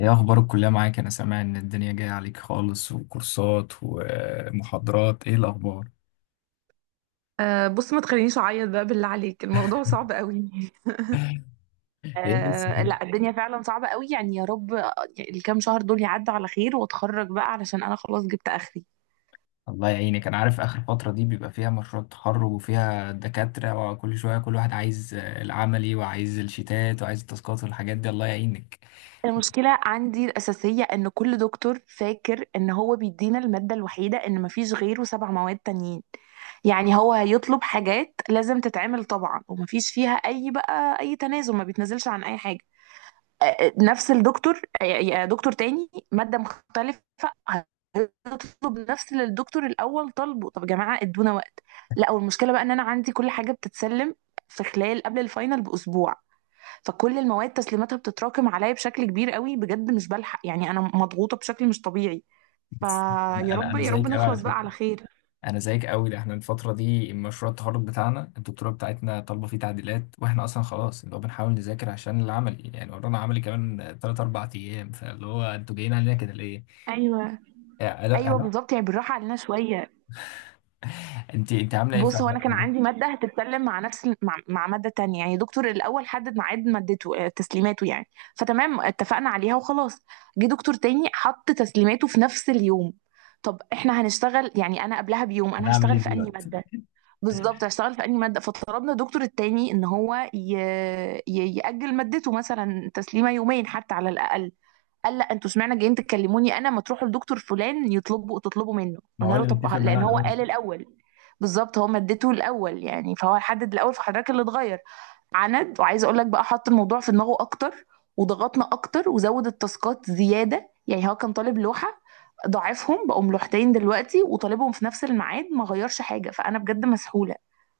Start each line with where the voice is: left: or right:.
left: ايه اخبار الكلية معاك؟ انا سامع ان الدنيا جاية عليك خالص، وكورسات ومحاضرات، ايه الاخبار؟
right: بص، ما تخلينيش اعيط بقى، بالله عليك. الموضوع صعب قوي.
left: ايه بس
right: آه،
left: كده؟
right: لا، الدنيا فعلا صعبة قوي يعني، يا رب. الكام شهر دول يعدوا على خير واتخرج بقى، علشان انا خلاص جبت اخري.
left: الله يعينك، انا عارف اخر فترة دي بيبقى فيها مشروع تخرج وفيها دكاترة وكل شوية كل واحد عايز العملي وعايز الشيتات وعايز التاسكات والحاجات دي، الله يعينك.
right: المشكلة عندي الأساسية إن كل دكتور فاكر إن هو بيدينا المادة الوحيدة، إن مفيش غيره. 7 مواد تانيين. يعني هو هيطلب حاجات لازم تتعمل طبعا، ومفيش فيها أي تنازل. ما بيتنازلش عن أي حاجة. نفس الدكتور، دكتور تاني مادة مختلفة. هتطلب نفس اللي الدكتور الأول طالبه. طب يا جماعة، ادونا وقت. لا، والمشكلة بقى ان انا عندي كل حاجة بتتسلم في خلال، قبل الفاينل بأسبوع. فكل المواد تسليماتها بتتراكم عليا بشكل كبير قوي بجد، مش بلحق يعني، انا مضغوطة بشكل مش طبيعي.
left: بس، انا
right: فيا
left: انا
right: رب
left: أنا
right: يا رب
left: زيك قوي على
right: نخلص بقى
left: فكرة،
right: على خير.
left: انا زيك قوي، ده احنا الفتره دي مشروع التخرج بتاعنا الدكتوره بتاعتنا طالبه فيه تعديلات، واحنا اصلا خلاص اللي هو بنحاول نذاكر عشان العملي، يعني ورانا عملي كمان 3 4 ايام، فاللي هو انتوا جايين علينا كده ليه؟
right: ايوه،
left: الو،
right: ايوه،
left: الو.
right: بالظبط يعني، بالراحة علينا شوية.
left: انت عامله ايه في
right: بص، هو انا كان عندي ماده هتتكلم مع نفس مع ماده تانية يعني. دكتور الاول حدد ميعاد مادته، تسليماته يعني. فتمام، اتفقنا عليها وخلاص. جه دكتور تاني، حط تسليماته في نفس اليوم. طب احنا هنشتغل يعني، انا قبلها بيوم
left: انا
right: انا
left: هعمل ايه
right: هشتغل في انهي
left: دلوقتي؟
right: ماده؟ بالظبط، هشتغل في انهي ماده؟ فطلبنا الدكتور التاني ان ياجل مادته مثلا تسليمه يومين حتى على الاقل. قال لا، انتوا اشمعنى جايين تكلموني انا؟ ما تروحوا لدكتور فلان تطلبوا منه.
left: ما
right: قلنا
left: هو
right: له
left: اللي
right: طب،
left: متفق
right: لان
left: معانا
right: هو
left: الاول.
right: قال الاول. بالظبط، هو مادته الاول يعني، فهو حدد الاول، فحضرتك اللي اتغير عند. وعايزه اقول لك بقى، حط الموضوع في دماغه اكتر وضغطنا اكتر، وزود التاسكات زياده يعني. هو كان طالب لوحه، ضاعفهم، بقوا لوحتين دلوقتي، وطالبهم في نفس الميعاد، ما غيرش حاجه. فانا بجد مسحوله.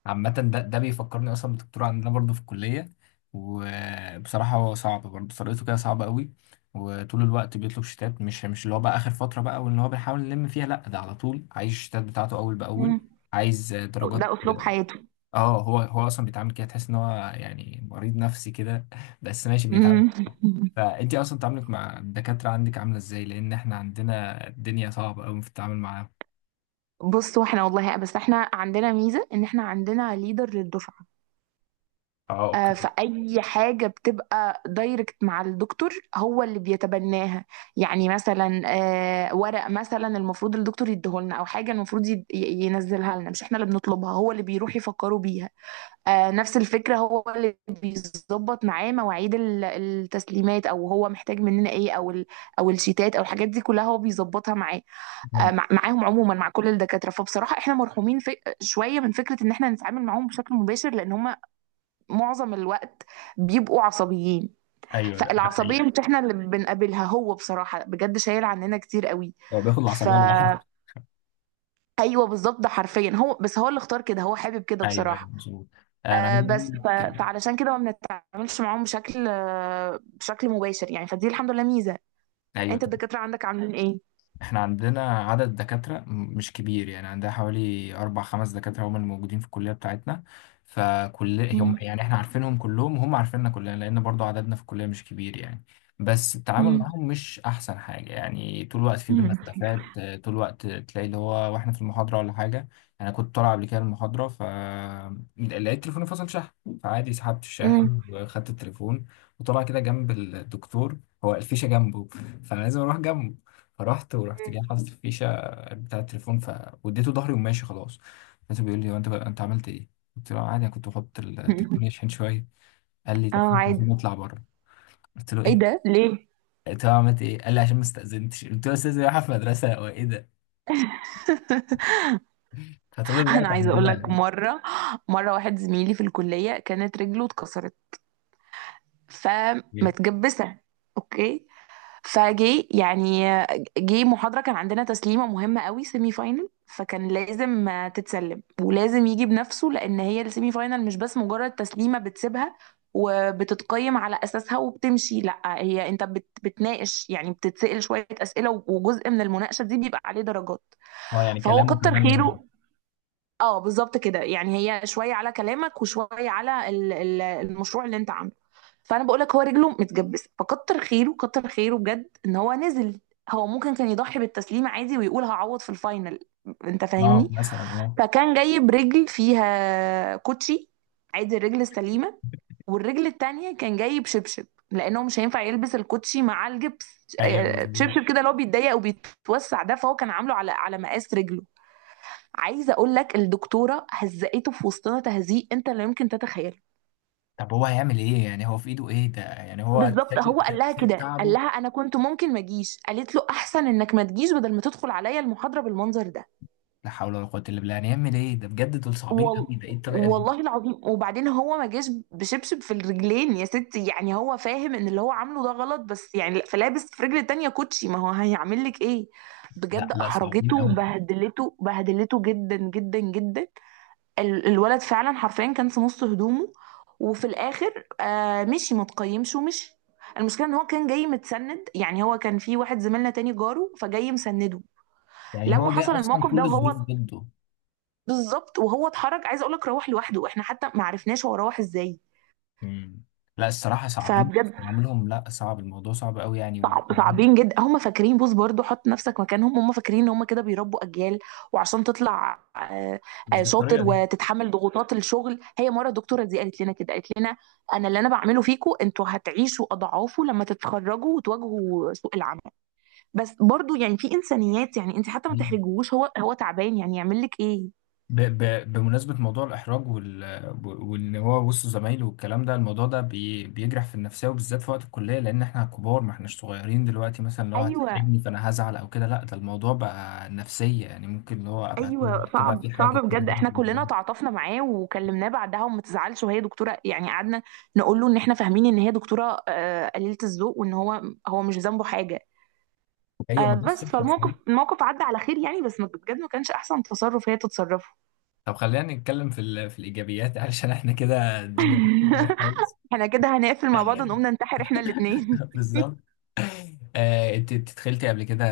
left: عامة ده بيفكرني أصلا بالدكتور عندنا برضه في الكلية، وبصراحة هو صعب برضه، طريقته كده صعبة قوي، وطول الوقت بيطلب شتات، مش اللي هو بقى آخر فترة بقى وإن هو بيحاول يلم فيها، لأ ده على طول عايز الشتات بتاعته أول بأول.
right: مم.
left: عايز درجات.
right: ده اسلوب حياته.
left: اه، هو أصلا بيتعامل كده، تحس إن هو يعني مريض نفسي كده، بس ماشي بنتعامل.
right: مم.
left: فأنتي أصلا تعاملك مع الدكاترة عندك عاملة إزاي؟ لأن إحنا عندنا الدنيا صعبة قوي في التعامل معاهم.
right: بصوا، احنا والله بس احنا عندنا ميزه ان احنا عندنا ليدر للدفعه.
left: اه، اوكي.
right: فأي حاجة بتبقى دايركت مع الدكتور، هو اللي بيتبناها. يعني مثلا، ورق مثلا المفروض الدكتور يديهولنا، أو حاجة المفروض ينزلها لنا، مش احنا اللي بنطلبها. هو اللي بيروح يفكروا بيها. نفس الفكرة، هو اللي بيظبط معاه مواعيد التسليمات، أو هو محتاج مننا إيه، أو الشيتات أو الحاجات دي كلها هو بيظبطها معاه.
left: مم.
right: معاهم عموما، مع كل الدكاترة. فبصراحة احنا مرحومين في شوية من فكرة إن احنا نتعامل معاهم بشكل مباشر، لأن هم معظم الوقت بيبقوا عصبيين.
left: ايوه، ده حقيقي.
right: فالعصبية مش احنا اللي بنقابلها، هو بصراحة بجد شايل عننا كتير قوي.
left: هو بياخد
right: ف
left: العصبية لوحده.
right: ايوه بالظبط، ده حرفيا هو، بس هو اللي اختار كده، هو حابب كده
left: ايوه، ايوه،
right: بصراحة.
left: مظبوط. انا عايز
right: بس
left: اقول لك.
right: فعلشان كده ما بنتعاملش معاهم بشكل مباشر يعني، فدي الحمد لله ميزة.
left: ايوه.
right: انت، الدكاترة عندك عاملين ايه؟
left: احنا عندنا عدد دكاترة مش كبير، يعني عندنا حوالي أربع خمس دكاترة هم الموجودين في الكلية بتاعتنا، فكل هم
right: مم.
left: يعني احنا عارفينهم كلهم وهم عارفيننا كلنا، لأن برضو عددنا في الكلية مش كبير يعني. بس التعامل
right: مم.
left: معاهم مش أحسن حاجة، يعني طول الوقت في بينا
right: مم.
left: خلافات، طول الوقت تلاقي اللي هو واحنا في المحاضرة ولا حاجة. أنا كنت طالع قبل كده المحاضرة، ف لقيت تليفوني فصل شحن، فعادي سحبت
right: مم.
left: الشاحن وخدت التليفون، وطلع كده جنب الدكتور، هو الفيشة جنبه، فأنا لازم أروح جنبه، فرحت، ورحت جاي حاطط الفيشه بتاع التليفون، ف واديته ظهري وماشي خلاص. لقيته بيقول لي: هو انت عملت ايه؟ قلت له: عادي، انا كنت بحط
right: مم.
left: التليفون يشحن شويه. قال لي:
right: اه،
left: طب خد التليفون
right: عادي.
left: واطلع بره. قلت له:
right: ايه
left: ايه؟
right: ده ليه؟
left: قلت له: عملت ايه؟ قال لي: عشان ما استاذنتش. قلت له: استاذن رايحه في مدرسه؟ هو ايه ده؟ فطول الوقت
right: انا عايزه اقول
left: عندنا.
right: لك مره. مره واحد زميلي في الكليه كانت رجله اتكسرت، فمتجبسه. اوكي. فجي يعني جه محاضره، كان عندنا تسليمه مهمه قوي، سيمي فاينل، فكان لازم تتسلم، ولازم يجي بنفسه. لان هي السيمي فاينل مش بس مجرد تسليمه بتسيبها، وبتتقيم على اساسها وبتمشي. لا، هي انت بتناقش يعني، بتتسأل شويه اسئله، وجزء من المناقشه دي بيبقى عليه درجات.
left: اه، يعني
right: فهو
left: كلامه
right: كتر
left: كمان مهم.
right: خيره. اه بالظبط كده يعني، هي شويه على كلامك وشويه على المشروع اللي انت عامله. فانا بقول لك، هو رجله متجبسه، فكتر خيره كتر خيره بجد ان هو نزل. هو ممكن كان يضحي بالتسليم عادي، ويقول هعوض في الفاينل. انت
left: اه،
right: فاهمني؟
left: مثلا، اه.
right: فكان جايب رجل فيها كوتشي، عادي، الرجل السليمه. والرجل التانية كان جايب شبشب، لانه مش هينفع يلبس الكوتشي مع الجبس.
left: ايوه مظبوط.
right: شبشب كده اللي هو بيتضيق وبيتوسع ده، فهو كان عامله على مقاس رجله. عايزه اقول لك، الدكتوره هزقته في وسطنا تهزيق انت لا يمكن تتخيله.
left: طب هو هيعمل ايه؟ يعني هو في ايده ايه؟ ده يعني هو
right: بالظبط،
left: سايب
right: هو قال لها
left: سايب
right: كده، قال
left: تعبه.
right: لها انا كنت ممكن ما اجيش، قالت له احسن انك ما تجيش بدل ما تدخل عليا المحاضره بالمنظر ده.
left: لا حول ولا قوه الا بالله، يعني يعمل ايه ده؟ بجد دول صعبين
right: وال...
left: قوي، ده ايه الطريقه دي؟
right: والله العظيم، وبعدين هو ما جاش بشبشب في الرجلين يا ستي، يعني هو فاهم ان اللي هو عامله ده غلط، بس يعني فلابس في رجل التانية كوتشي، ما هو هيعمل لك ايه.
left: لا،
right: بجد
left: لا،
right: احرجته
left: صعبين قوي.
right: وبهدلته، بهدلته جدا جدا جدا. الولد فعلا حرفيا كان في نص هدومه، وفي الاخر مشي متقيمش ومشي. المشكله ان هو كان جاي متسند، يعني هو كان في واحد زميلنا تاني جاره فجاي مسنده.
left: يعني
right: لما
left: هو جاي
right: حصل
left: اصلا
right: الموقف
left: كل
right: ده
left: الظروف
right: وهو،
left: ضده.
right: بالظبط، وهو اتحرك عايزه اقول لك، روح لوحده، احنا حتى ما عرفناش هو روح ازاي.
left: مم. لا، الصراحه صعبين.
right: فبجد،
left: عملهم لا، صعب، الموضوع صعب قوي يعني
right: صعب، صعبين جدا. هم فاكرين، بص برضو حط نفسك مكانهم، هم فاكرين ان هم كده بيربوا اجيال. وعشان تطلع
left: مش
right: شاطر
left: بالطريقه دي.
right: وتتحمل ضغوطات الشغل. هي مره الدكتوره دي قالت لنا كده، قالت لنا انا، اللي انا بعمله فيكم، انتوا هتعيشوا اضعافه لما تتخرجوا وتواجهوا سوق العمل. بس برضو يعني، في انسانيات يعني، انت حتى ما تحرجوش، هو تعبان يعني، يعمل لك ايه.
left: بمناسبه موضوع الاحراج وان هو وسط زمايله والكلام ده، الموضوع ده بيجرح في النفسيه، وبالذات في وقت الكليه، لان احنا كبار، ما احناش صغيرين دلوقتي، مثلا لو
right: ايوه،
left: هتحرجني فانا هزعل او كده، لا، ده الموضوع بقى نفسيه يعني، ممكن اللي هو ابقى طول
right: ايوه،
left: الوقت بقى
right: صعب
left: في
right: صعب
left: حاجه كده.
right: بجد. احنا كلنا تعاطفنا معاه وكلمناه بعدها، وما تزعلش وهي دكتوره يعني، قعدنا نقول له ان احنا فاهمين ان هي دكتوره، قليله الذوق، وان هو هو مش ذنبه حاجه.
left: ايوه ما بس.
right: بس فالموقف، الموقف عدى على خير يعني، بس بجد ما كانش احسن تصرف هي تتصرفه.
left: طب خلينا نتكلم في في الايجابيات، علشان احنا كده الدنيا بايظة خالص.
right: احنا كده هنقفل مع بعض ونقوم ننتحر احنا الاثنين.
left: بالظبط. انت دخلتي قبل كده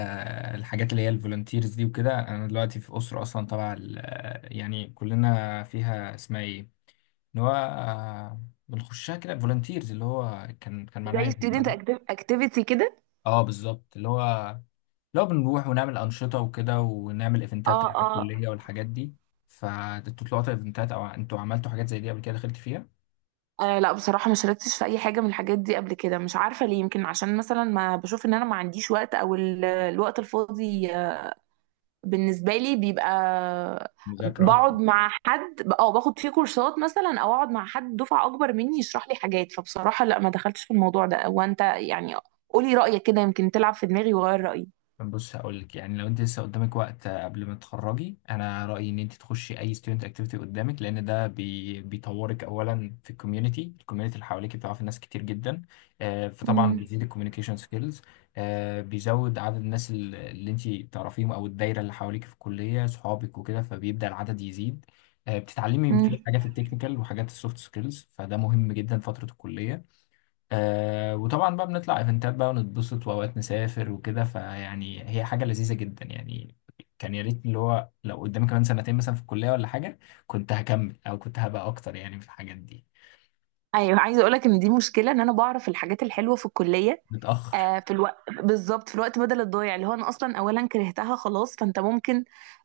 left: الحاجات اللي هي الفولunteers دي وكده؟ انا دلوقتي في اسره اصلا طبعا، يعني كلنا فيها، اسمها ايه اللي هو بنخشها كده، فولunteers، اللي هو كان معناها
right: زي
left: ايه
right: ستودنت
left: بالعربي؟
right: اكتيفيتي كده.
left: اه بالظبط، اللي هو لو بنروح ونعمل أنشطة وكده، ونعمل إيفنتات
right: اه،
left: تبع
right: اه.
left: الكلية والحاجات دي، فانتوا طلعتوا إيفنتات أو انتوا عملتوا حاجات زي دي قبل كده؟ دخلت فيها؟
right: آه، لا، بصراحة ما شاركتش في أي حاجة من الحاجات دي قبل كده، مش عارفة ليه. يمكن عشان مثلا ما بشوف إن أنا ما عنديش وقت، أو الوقت الفاضي بالنسبة لي بيبقى
left: مذاكرة أكتر.
right: بقعد مع حد، او باخد فيه كورسات مثلا، او اقعد مع حد دفعة اكبر مني يشرح لي حاجات. فبصراحة لا، ما دخلتش في الموضوع ده. وانت يعني، قولي رأيك كده، يمكن تلعب في دماغي وغير رأيي.
left: بص هقول لك، يعني لو أنت لسه قدامك وقت قبل ما تتخرجي، أنا رأيي إن أنت تخشي أي ستودنت أكتيفيتي قدامك، لأن ده بيطورك أولا في الكوميونتي، الكوميونتي اللي حواليك بتعرفي ناس كتير جدا. فطبعا
right: امم.
left: بيزيد الكوميونيكيشن سكيلز، بيزود عدد الناس اللي أنت تعرفيهم أو الدايرة اللي حواليك في الكلية، صحابك وكده، فبيبدأ العدد يزيد. بتتعلمي من فيه
right: امم.
left: حاجات التكنيكال وحاجات السوفت سكيلز، فده مهم جدا فترة الكلية. وطبعا بقى بنطلع ايفنتات بقى ونتبسط، واوقات نسافر وكده، فيعني هي حاجه لذيذه جدا يعني. كان يا ريت اللي هو لو قدامي كمان سنتين مثلا في الكليه ولا حاجه، كنت هكمل او كنت هبقى اكتر يعني في الحاجات دي.
right: ايوه، عايزة اقولك ان دي مشكلة، ان انا بعرف الحاجات الحلوة في الكلية
left: متاخر.
right: في الوقت، بالظبط، في الوقت بدل الضايع، اللي هو انا اصلا اولا كرهتها خلاص. فانت ممكن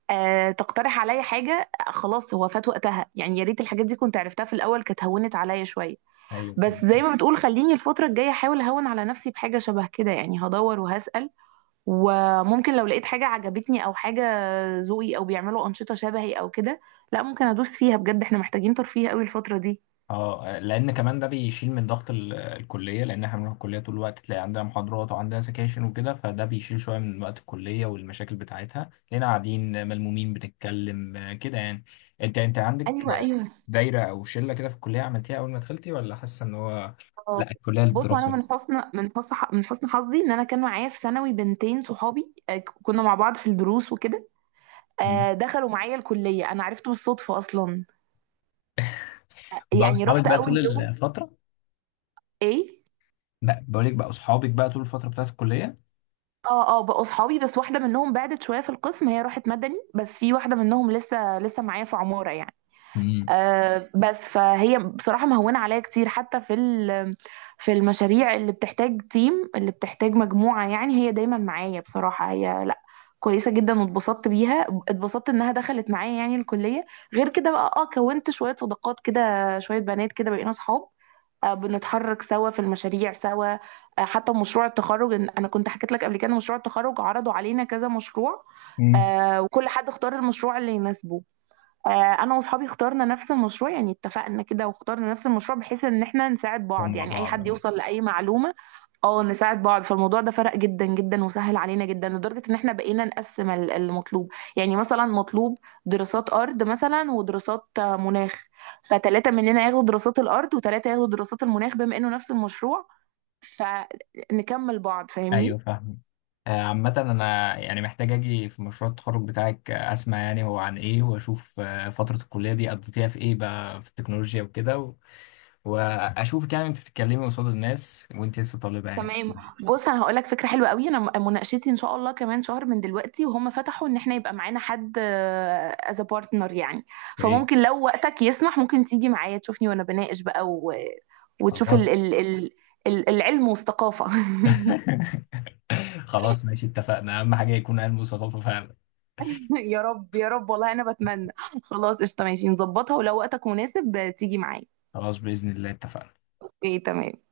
right: تقترح عليا حاجة. خلاص هو فات وقتها يعني، يا ريت الحاجات دي كنت عرفتها في الاول، كانت هونت عليا شوية.
left: ايوه
right: بس زي
left: بالظبط.
right: ما بتقول، خليني الفترة الجاية احاول اهون على نفسي بحاجة شبه كده يعني، هدور وهسأل، وممكن لو لقيت حاجة عجبتني او حاجة ذوقي، او بيعملوا أنشطة شبهي او كده، لا ممكن ادوس فيها. بجد احنا محتاجين ترفيه قوي الفترة دي.
left: اه لان كمان ده بيشيل من ضغط الكليه، لان احنا بنروح الكليه طول الوقت تلاقي عندنا محاضرات وعندنا سكاشن وكده، فده بيشيل شويه من وقت الكليه والمشاكل بتاعتها، لقينا قاعدين ملمومين بنتكلم كده يعني. انت عندك
right: ايوه، ايوه.
left: دايرة أو شلة كده في الكلية عملتيها أول ما دخلتي، ولا حاسة إن هو
right: آه.
left: لا الكلية
right: بص، انا
left: للدراسة
right: من
left: بس؟
right: حسن من حسن من حسن حظي ان انا كان معايا في ثانوي بنتين صحابي، كنا مع بعض في الدروس وكده.
left: مم.
right: دخلوا معايا الكلية، انا عرفته بالصدفة اصلا.
left: بقى
right: يعني
left: أصحابك
right: رحت
left: بقى طول
right: اول يوم،
left: الفترة؟
right: ايه.
left: بقى بقولك بقى أصحابك بقى طول الفترة بتاعت الكلية.
right: اه، اه، بقوا صحابي. بس واحدة منهم بعدت شوية في القسم، هي راحت مدني، بس في واحدة منهم لسه لسه معايا في عمارة يعني.
left: امم.
right: بس فهي بصراحة مهونة عليا كتير، حتى في في المشاريع اللي بتحتاج تيم، اللي بتحتاج مجموعة يعني، هي دايما معايا بصراحة. هي لا، كويسة جدا، واتبسطت بيها، اتبسطت انها دخلت معايا يعني الكلية. غير كده بقى، اه، كونت شوية صداقات كده، شوية بنات كده بقينا صحاب. بنتحرك سوا، في المشاريع سوا، حتى مشروع التخرج انا كنت حكيت لك قبل كده، مشروع التخرج عرضوا علينا كذا مشروع.
left: امم.
right: وكل حد اختار المشروع اللي يناسبه. انا واصحابي اخترنا نفس المشروع يعني، اتفقنا كده واخترنا نفس المشروع بحيث ان احنا نساعد بعض،
left: ومع
right: يعني اي
left: بعض
right: حد
left: أه.
right: يوصل لاي معلومة. اه، نساعد بعض. فالموضوع ده فرق جدا جدا، وسهل علينا جدا لدرجة ان احنا بقينا نقسم المطلوب يعني، مثلا مطلوب دراسات ارض مثلا، ودراسات، مناخ. فتلاتة مننا ياخدوا دراسات الارض، وتلاتة ياخدوا دراسات المناخ، بما انه نفس المشروع، فنكمل بعض.
left: أيوه
right: فاهمني؟
left: فاهم. عامة أنا يعني محتاج أجي في مشروع التخرج بتاعك، أسمع يعني هو عن إيه، وأشوف فترة الكلية دي قضيتيها في إيه بقى، في التكنولوجيا وكده وأشوفك يعني أنت بتتكلمي قصاد الناس وأنت لسه طالبة يعني في
right: تمام. بص انا هقول لك فكره حلوه قوي. انا مناقشتي ان شاء الله كمان شهر من دلوقتي، وهم فتحوا ان احنا يبقى معانا حد از بارتنر يعني.
left: في إيه.
right: فممكن لو وقتك يسمح، ممكن تيجي معايا تشوفني وانا بناقش بقى وتشوف
left: خلاص.
right: العلم والثقافه.
left: خلاص ماشي، اتفقنا، اهم حاجة يكون علم وثقافة فعلا.
right: يا رب يا رب والله انا بتمنى. خلاص، قشطه ماشي نظبطها، ولو وقتك مناسب تيجي معايا.
left: خلاص بإذن الله، اتفقنا
right: ايه، تمام.